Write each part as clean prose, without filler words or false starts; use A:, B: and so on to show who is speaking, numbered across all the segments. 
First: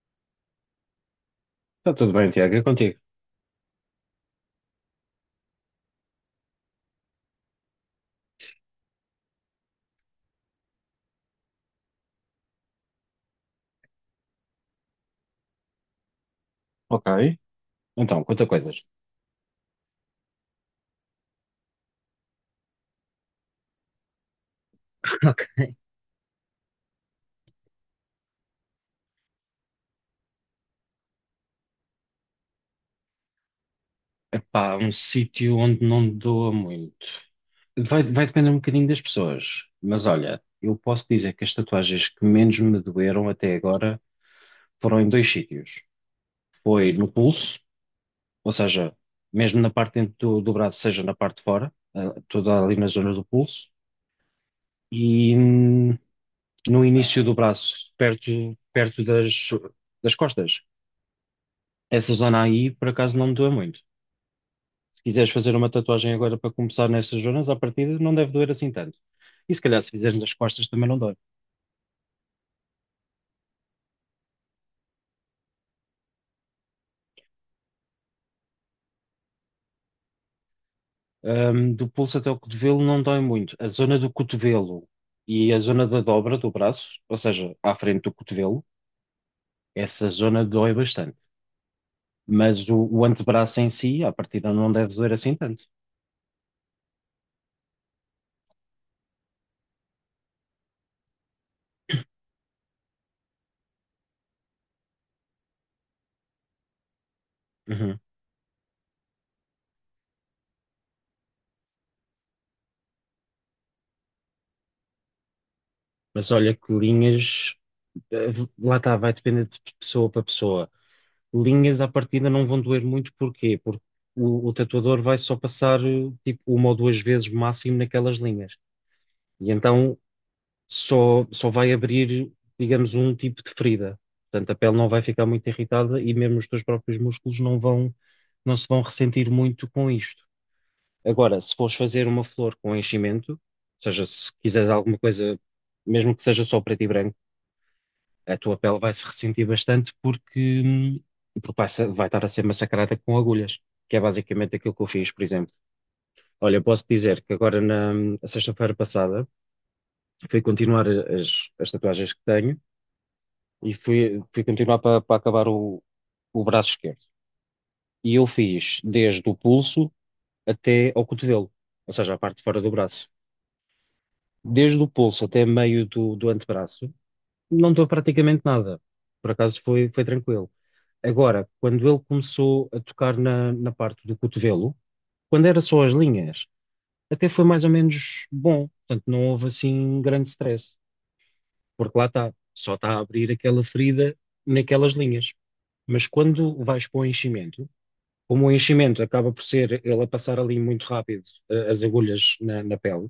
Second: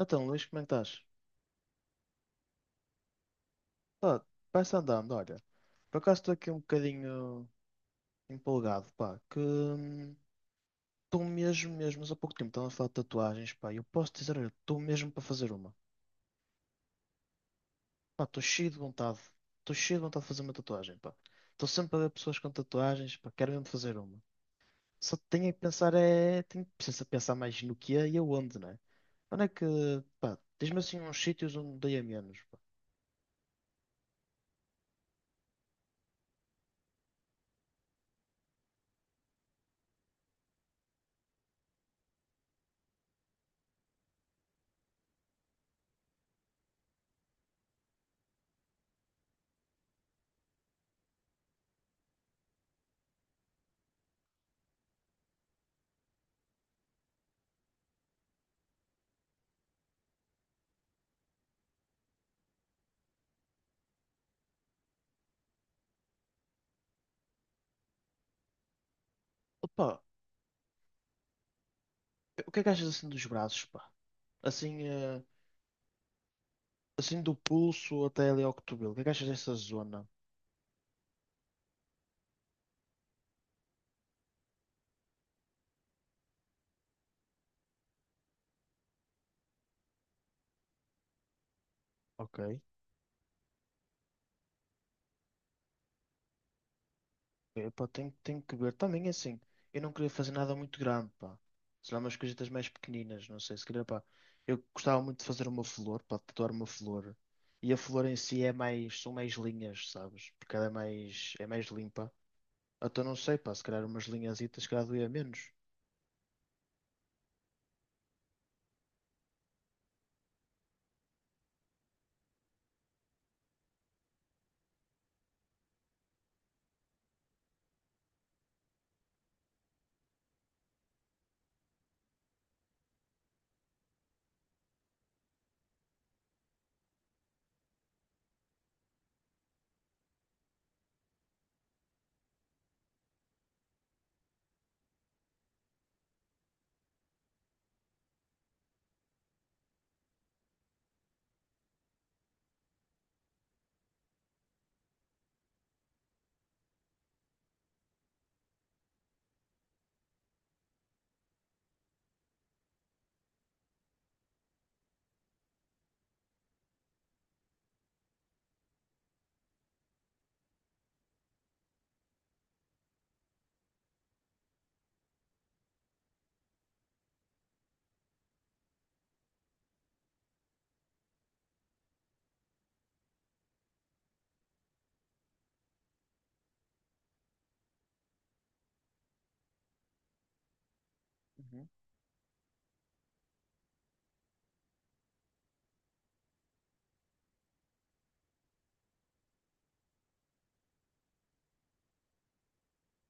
A: Então, Luís, como é que estás?
B: Está tudo bem, Tiago, é contigo.
A: Pá, vai-se andando, olha. Por acaso estou aqui um bocadinho empolgado, pá, que estou mesmo, mesmo, mas há pouco tempo estava a falar de tatuagens, pá, e eu posso dizer, olha, estou mesmo para fazer uma.
B: Ok. Então,
A: Pá, estou
B: quantas
A: cheio de
B: coisas.
A: vontade, estou cheio de vontade de fazer uma tatuagem, pá. Estou sempre a ver pessoas com tatuagens, pá, quero mesmo fazer uma. Só
B: Ok.
A: tenho é que pensar, é, tenho preciso pensar mais no que é e aonde, né? Onde é que, pá, diz-me assim uns sítios onde dei a menos, pá.
B: Epá, um sítio onde não doa muito. Vai depender um bocadinho das pessoas, mas olha, eu posso dizer que as tatuagens que menos me doeram até agora foram em dois sítios. Foi no pulso, ou seja, mesmo na parte dentro do braço, seja na parte de fora, toda ali na zona do pulso, e no início do braço, perto das costas. Essa zona aí, por acaso, não me doa muito. Se quiseres fazer uma tatuagem agora para começar nessas zonas, à partida não deve doer assim tanto. E se calhar se
A: Opa,
B: fizeres nas costas também não dói.
A: o que é que achas assim dos braços, pá? Assim, assim do pulso até ali ao cotovelo. O que é que achas dessa zona?
B: Do pulso até o cotovelo não dói muito. A zona do cotovelo e a zona da dobra do braço, ou seja, à frente do cotovelo, essa zona dói bastante.
A: Ok.
B: Mas o antebraço em si, à partida não deve doer assim tanto.
A: Epá, tenho, tenho que ver. Também assim, eu não queria fazer nada muito grande, pá. Sei lá, umas coisitas mais pequeninas, não sei, se calhar, pá. Eu gostava muito de fazer uma flor, pá, de tatuar uma flor. E a
B: Uhum.
A: flor em si é mais, são mais linhas, sabes? Porque ela é mais limpa. Então não sei, pá, se calhar umas linhazitas, se calhar doía menos.
B: Mas olha que linhas, eh, lá está, vai depender de pessoa para pessoa. Linhas à partida não vão doer muito, porquê? Porque o tatuador vai só passar tipo uma ou duas vezes máximo naquelas linhas. E então só vai abrir, digamos, um tipo de ferida. Portanto, a pele não vai ficar muito irritada e mesmo os teus próprios músculos não se vão ressentir muito com isto. Agora, se fores fazer uma flor com enchimento, ou seja, se quiseres alguma coisa, mesmo que seja só preto e branco, a tua pele vai se ressentir bastante porque vai estar a ser massacrada com agulhas, que é basicamente aquilo que eu fiz, por exemplo. Olha, eu posso dizer que agora na sexta-feira passada fui continuar as tatuagens que tenho e fui continuar para acabar o braço esquerdo. E eu fiz desde o pulso até ao cotovelo, ou seja, a parte de fora do braço. Desde o pulso até meio do antebraço, não dou praticamente nada. Por acaso foi tranquilo. Agora, quando ele começou a tocar na parte do cotovelo, quando era só as linhas, até foi mais ou menos bom. Portanto, não houve assim grande stress,
A: Uhum.
B: porque lá está, só está a abrir aquela ferida naquelas linhas. Mas quando vais para o enchimento, como o enchimento acaba por ser ele a passar ali muito rápido as agulhas na pele,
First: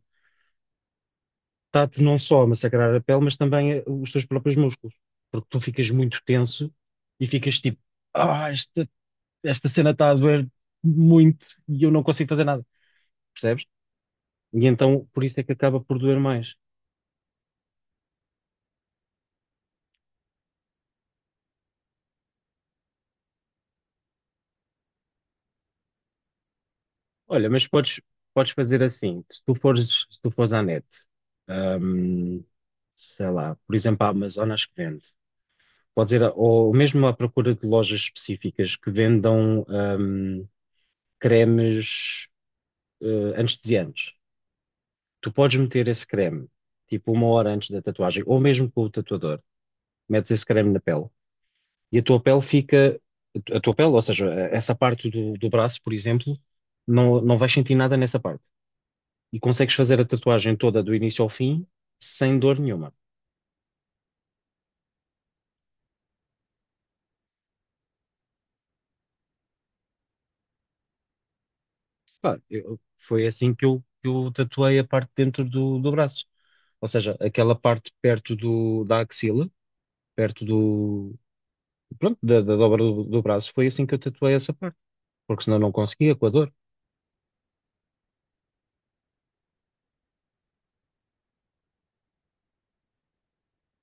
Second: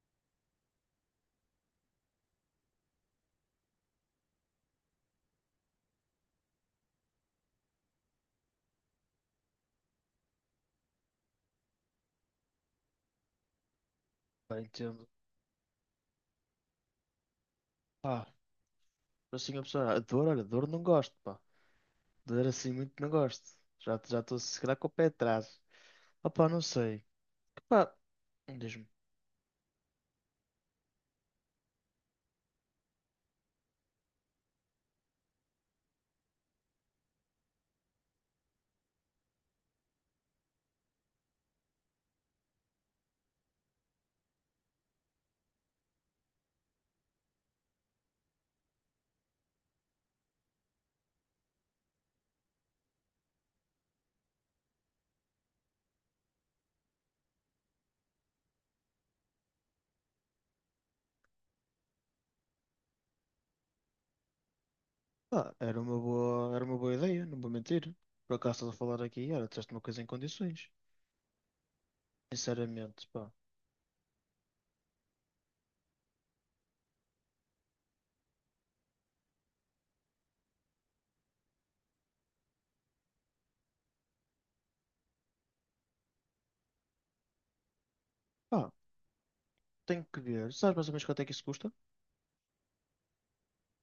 B: está-te não só a massacrar a pele, mas também os teus próprios músculos, porque tu ficas muito tenso e ficas tipo, ah, isto esta cena está a doer muito e eu não consigo fazer nada, percebes?
A: Pá,
B: E então
A: entendo.
B: por isso é que acaba por doer mais.
A: Pá, assim a pessoa, a dor, olha, dor não gosto, pá. Dor assim muito não gosto. Já já estou se calhar com o pé atrás. Opá, não sei.
B: Olha, mas
A: Pá,
B: podes fazer
A: diz-me.
B: assim, se tu fores à net, hum, sei lá, por exemplo, a Amazon acho que vende. Pode ser, ou mesmo à procura de lojas específicas que vendam cremes anestesiantes. Tu podes meter esse creme, tipo 1 hora antes da tatuagem, ou mesmo com o tatuador, metes esse creme na pele e a tua pele fica, a tua pele, ou seja, essa parte do braço, por exemplo, não vais sentir nada nessa parte. E consegues fazer a tatuagem toda do início ao fim sem dor nenhuma.
A: Pá, era uma boa ideia, não vou mentir. Por acaso estás a falar aqui, olha, disseste uma coisa em condições.
B: Pá,
A: Sinceramente,
B: foi
A: pá.
B: assim que eu tatuei a parte dentro do braço. Ou seja, aquela parte perto da axila, perto do, pronto, da dobra do braço, foi assim que eu tatuei essa parte, porque senão não conseguia com a dor.
A: Pá, tenho que ver. Sabes mais ou menos quanto é que isso custa?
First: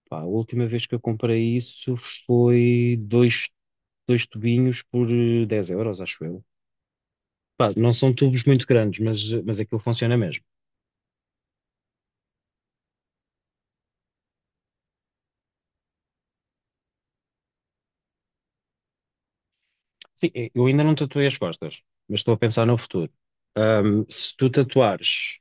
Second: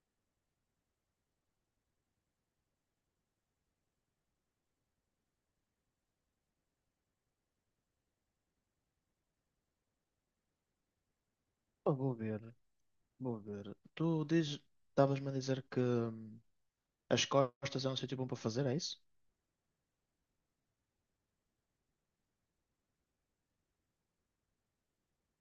B: Pá, a última vez que eu comprei isso foi dois tubinhos por 10 euros, acho eu. Pá, não são tubos muito grandes, mas aquilo funciona mesmo.
A: Pá, vou ver, vou ver. Tu dizes, estavas-me a dizer que as costas é um sítio bom para fazer, é isso?
B: Sim, eu ainda não tatuei as costas, mas estou a pensar no futuro. Se tu tatuares,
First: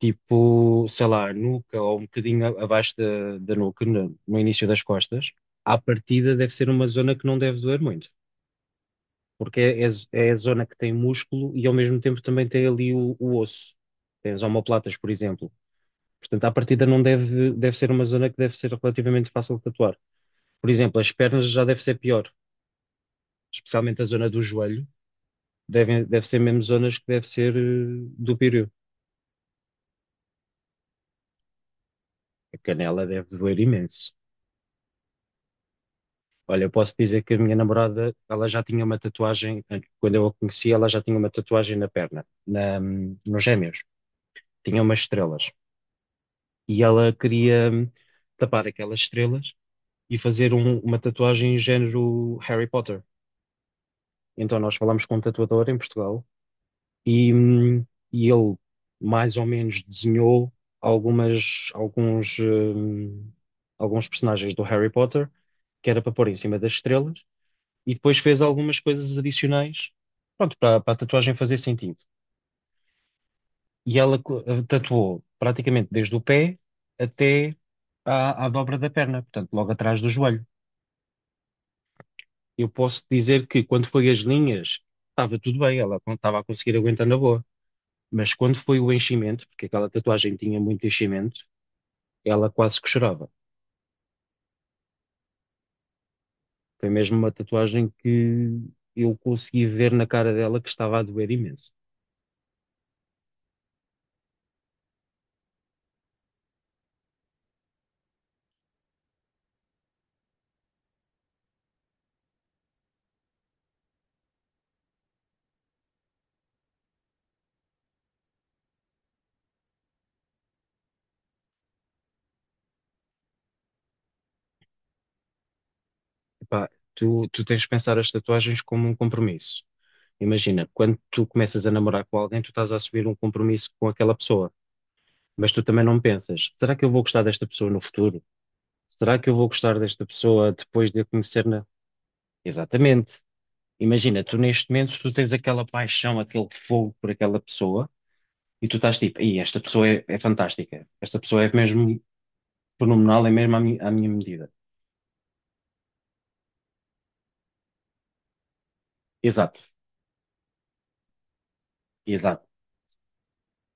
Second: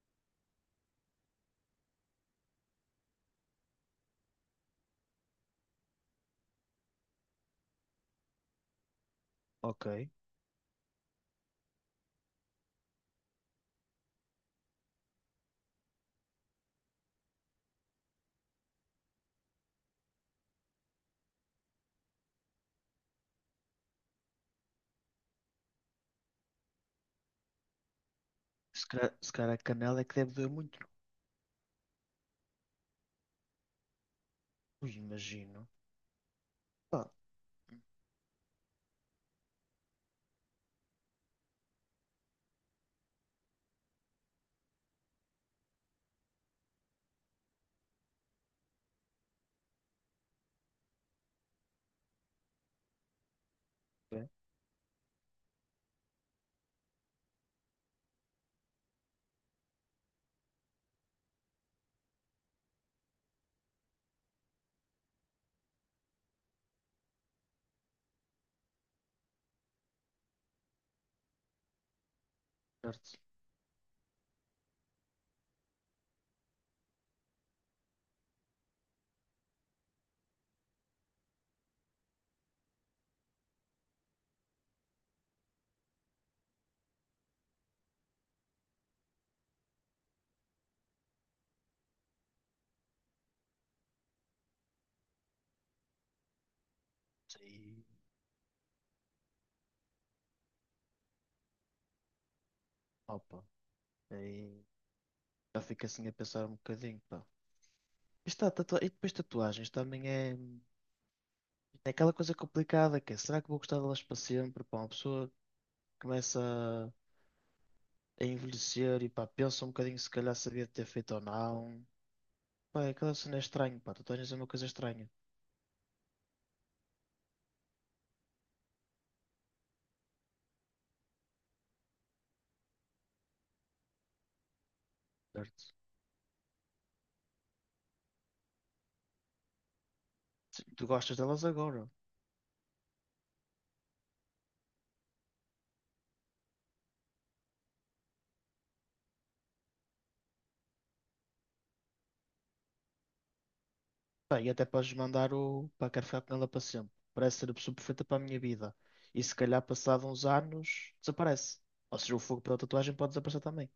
B: tipo, sei lá, a nuca ou um bocadinho abaixo da nuca, no início das costas, à partida deve ser uma zona que não deve doer muito, porque é,
A: Ok.
B: é, z- é a zona que tem músculo e ao mesmo tempo também tem ali o osso. Tem as omoplatas, por exemplo. Portanto, à partida não deve, deve ser uma zona que deve ser relativamente fácil de tatuar. Por exemplo, as pernas já deve ser pior, especialmente a zona do joelho, deve ser mesmo zonas que deve ser do pírio.
A: Se calhar, se calhar a canela é que deve doer muito,
B: A canela deve doer imenso.
A: imagino.
B: Olha, eu posso
A: Pá.
B: dizer que a minha namorada, ela já tinha uma tatuagem, quando eu a conheci, ela já tinha uma tatuagem na perna, nos gêmeos. Tinha umas estrelas. E ela queria tapar aquelas estrelas e fazer uma tatuagem em género Harry Potter.
A: Bem,
B: Então nós falámos com um tatuador em Portugal e, hum, e ele mais ou menos desenhou algumas, alguns, hum, alguns personagens do Harry Potter, que era para pôr em cima das estrelas, e depois fez algumas coisas adicionais, pronto, para a tatuagem fazer sentido.
A: certo.
B: E ela tatuou praticamente desde o pé até à dobra da perna, portanto, logo atrás do joelho. Eu posso dizer que quando foi as linhas, estava tudo bem, ela estava a conseguir aguentar na boa. Mas quando foi o enchimento, porque aquela tatuagem tinha muito enchimento, ela quase que chorava. Foi mesmo uma
A: E,
B: tatuagem que eu consegui ver na cara dela que estava a doer imenso.
A: opa, aí já fico assim a pensar um bocadinho, pá. Está, tatua... E depois tatuagens também é... é aquela coisa complicada que é, será que vou gostar delas para sempre? Pá, uma pessoa começa a envelhecer e pá, pensa um bocadinho se calhar sabia ter feito ou não. Pá, é aquela cena é estranha, pá, tatuagens é uma coisa estranha.
B: Epá, tu tens de pensar as tatuagens como um compromisso. Imagina, quando tu começas a namorar com alguém, tu estás a assumir um compromisso com aquela pessoa, mas tu
A: Certo.
B: também não pensas, será que eu vou gostar desta pessoa no futuro? Será que eu vou gostar desta pessoa
A: Sim, tu
B: depois de a
A: gostas delas
B: conhecer na...
A: agora.
B: Exatamente. Imagina, tu neste momento, tu tens aquela paixão, aquele fogo por aquela pessoa, e tu estás tipo: "Ei, esta pessoa é fantástica, esta pessoa é mesmo fenomenal, é mesmo à minha
A: Pá, e
B: medida."
A: até podes mandar o. Pá, quero ficar com ela para sempre. Parece ser a pessoa perfeita para a minha vida. E se
B: Exato,
A: calhar, passado uns anos, desaparece. Ou seja, o fogo
B: exato,
A: pela tatuagem pode desaparecer também.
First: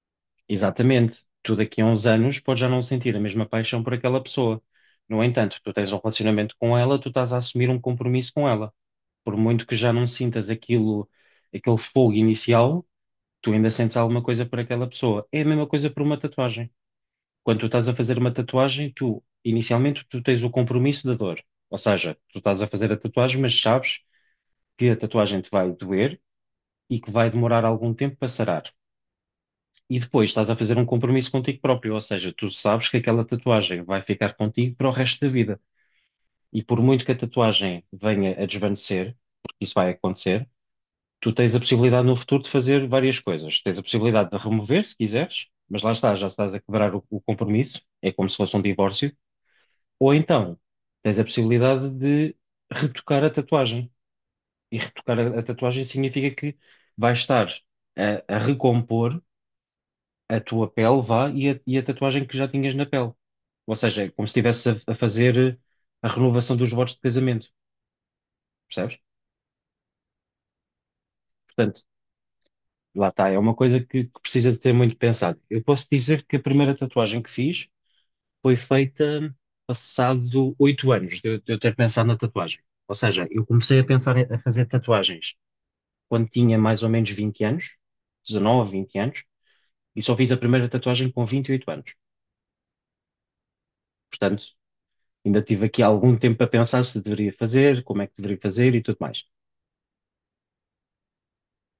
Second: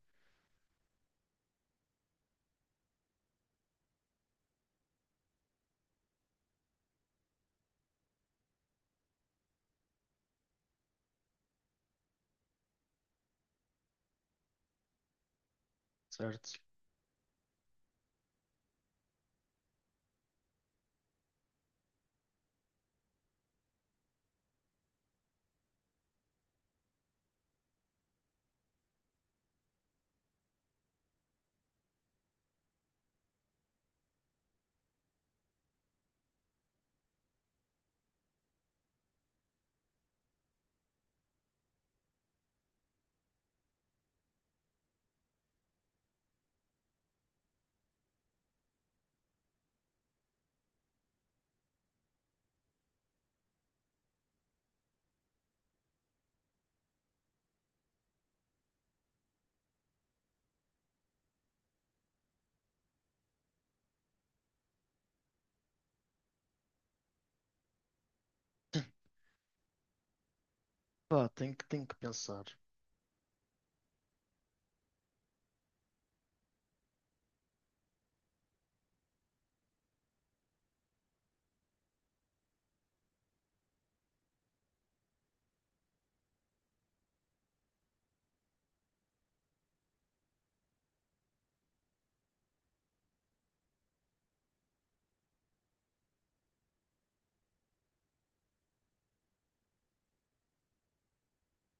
B: exatamente. Tu daqui a uns anos podes já não sentir a mesma paixão por aquela pessoa. No entanto, tu tens um relacionamento com ela, tu estás a assumir um compromisso com ela. Por muito que já não sintas aquilo, aquele fogo inicial, tu ainda sentes alguma coisa por aquela pessoa. É a mesma coisa por uma
A: Certo?
B: tatuagem. Quando tu estás a fazer uma tatuagem, tu, inicialmente, tu tens o compromisso da dor. Ou seja, tu estás a fazer a tatuagem, mas sabes que a tatuagem te vai doer e que vai demorar algum tempo para sarar. E depois estás a fazer um compromisso contigo próprio, ou seja, tu sabes que aquela tatuagem vai ficar contigo para o resto da vida. E por muito que a tatuagem venha a desvanecer, porque isso vai acontecer, tu tens a possibilidade no futuro de fazer várias coisas. Tens a possibilidade de remover, se quiseres, mas lá está, já estás a quebrar o compromisso, é como se fosse um divórcio. Ou então, tens a possibilidade de retocar a tatuagem. E retocar a tatuagem significa que vais estar a recompor a tua pele, vá, e a tatuagem que já tinhas na pele. Ou seja, é como se estivesse a fazer a renovação dos votos de casamento, percebes?
A: Pá,
B: Portanto,
A: tenho que pensar.
B: lá está, é uma coisa que precisa de ser muito pensada. Eu posso dizer que a primeira tatuagem que fiz foi feita passado 8 anos de eu ter pensado na tatuagem. Ou seja, eu comecei a pensar a fazer tatuagens quando tinha mais ou menos 20 anos, 19, 20 anos, e só fiz a primeira tatuagem com 28 anos. Portanto, ainda tive aqui algum tempo a pensar se deveria fazer, como é que deveria fazer e tudo mais.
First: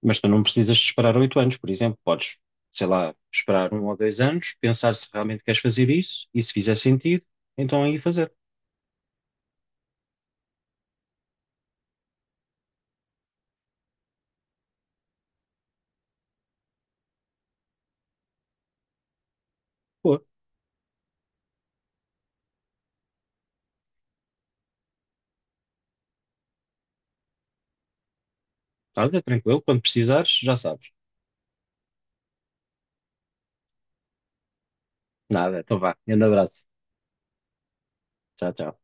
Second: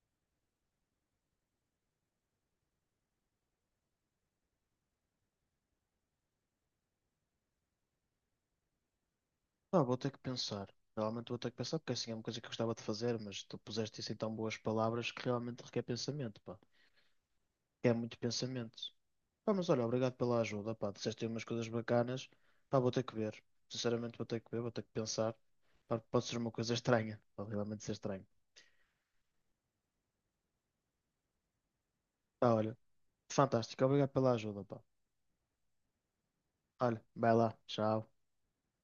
B: Mas tu não precisas de esperar 8 anos, por exemplo. Podes, sei lá, esperar 1 ou 2 anos, pensar se realmente queres fazer isso e se fizer sentido, então aí fazer.
A: Pá, vou ter que pensar. Realmente vou ter que pensar, porque assim é uma coisa que eu gostava de fazer, mas tu puseste isso em tão boas palavras que realmente requer pensamento, pá. Requer muito pensamento. Pá, mas olha, obrigado
B: Pô,
A: pela ajuda, pá, disseste aí umas coisas bacanas, pá, vou ter que ver, sinceramente vou ter que ver, vou ter que pensar, pá, pode ser uma coisa estranha, pode realmente ser estranho.
B: olha, tranquilo, quando precisares, já sabes.
A: Pá, olha, fantástico, obrigado pela ajuda, pá.
B: Nada, então vá. Grande abraço.
A: Olha, vai lá, tchau.
B: Tchau, tchau.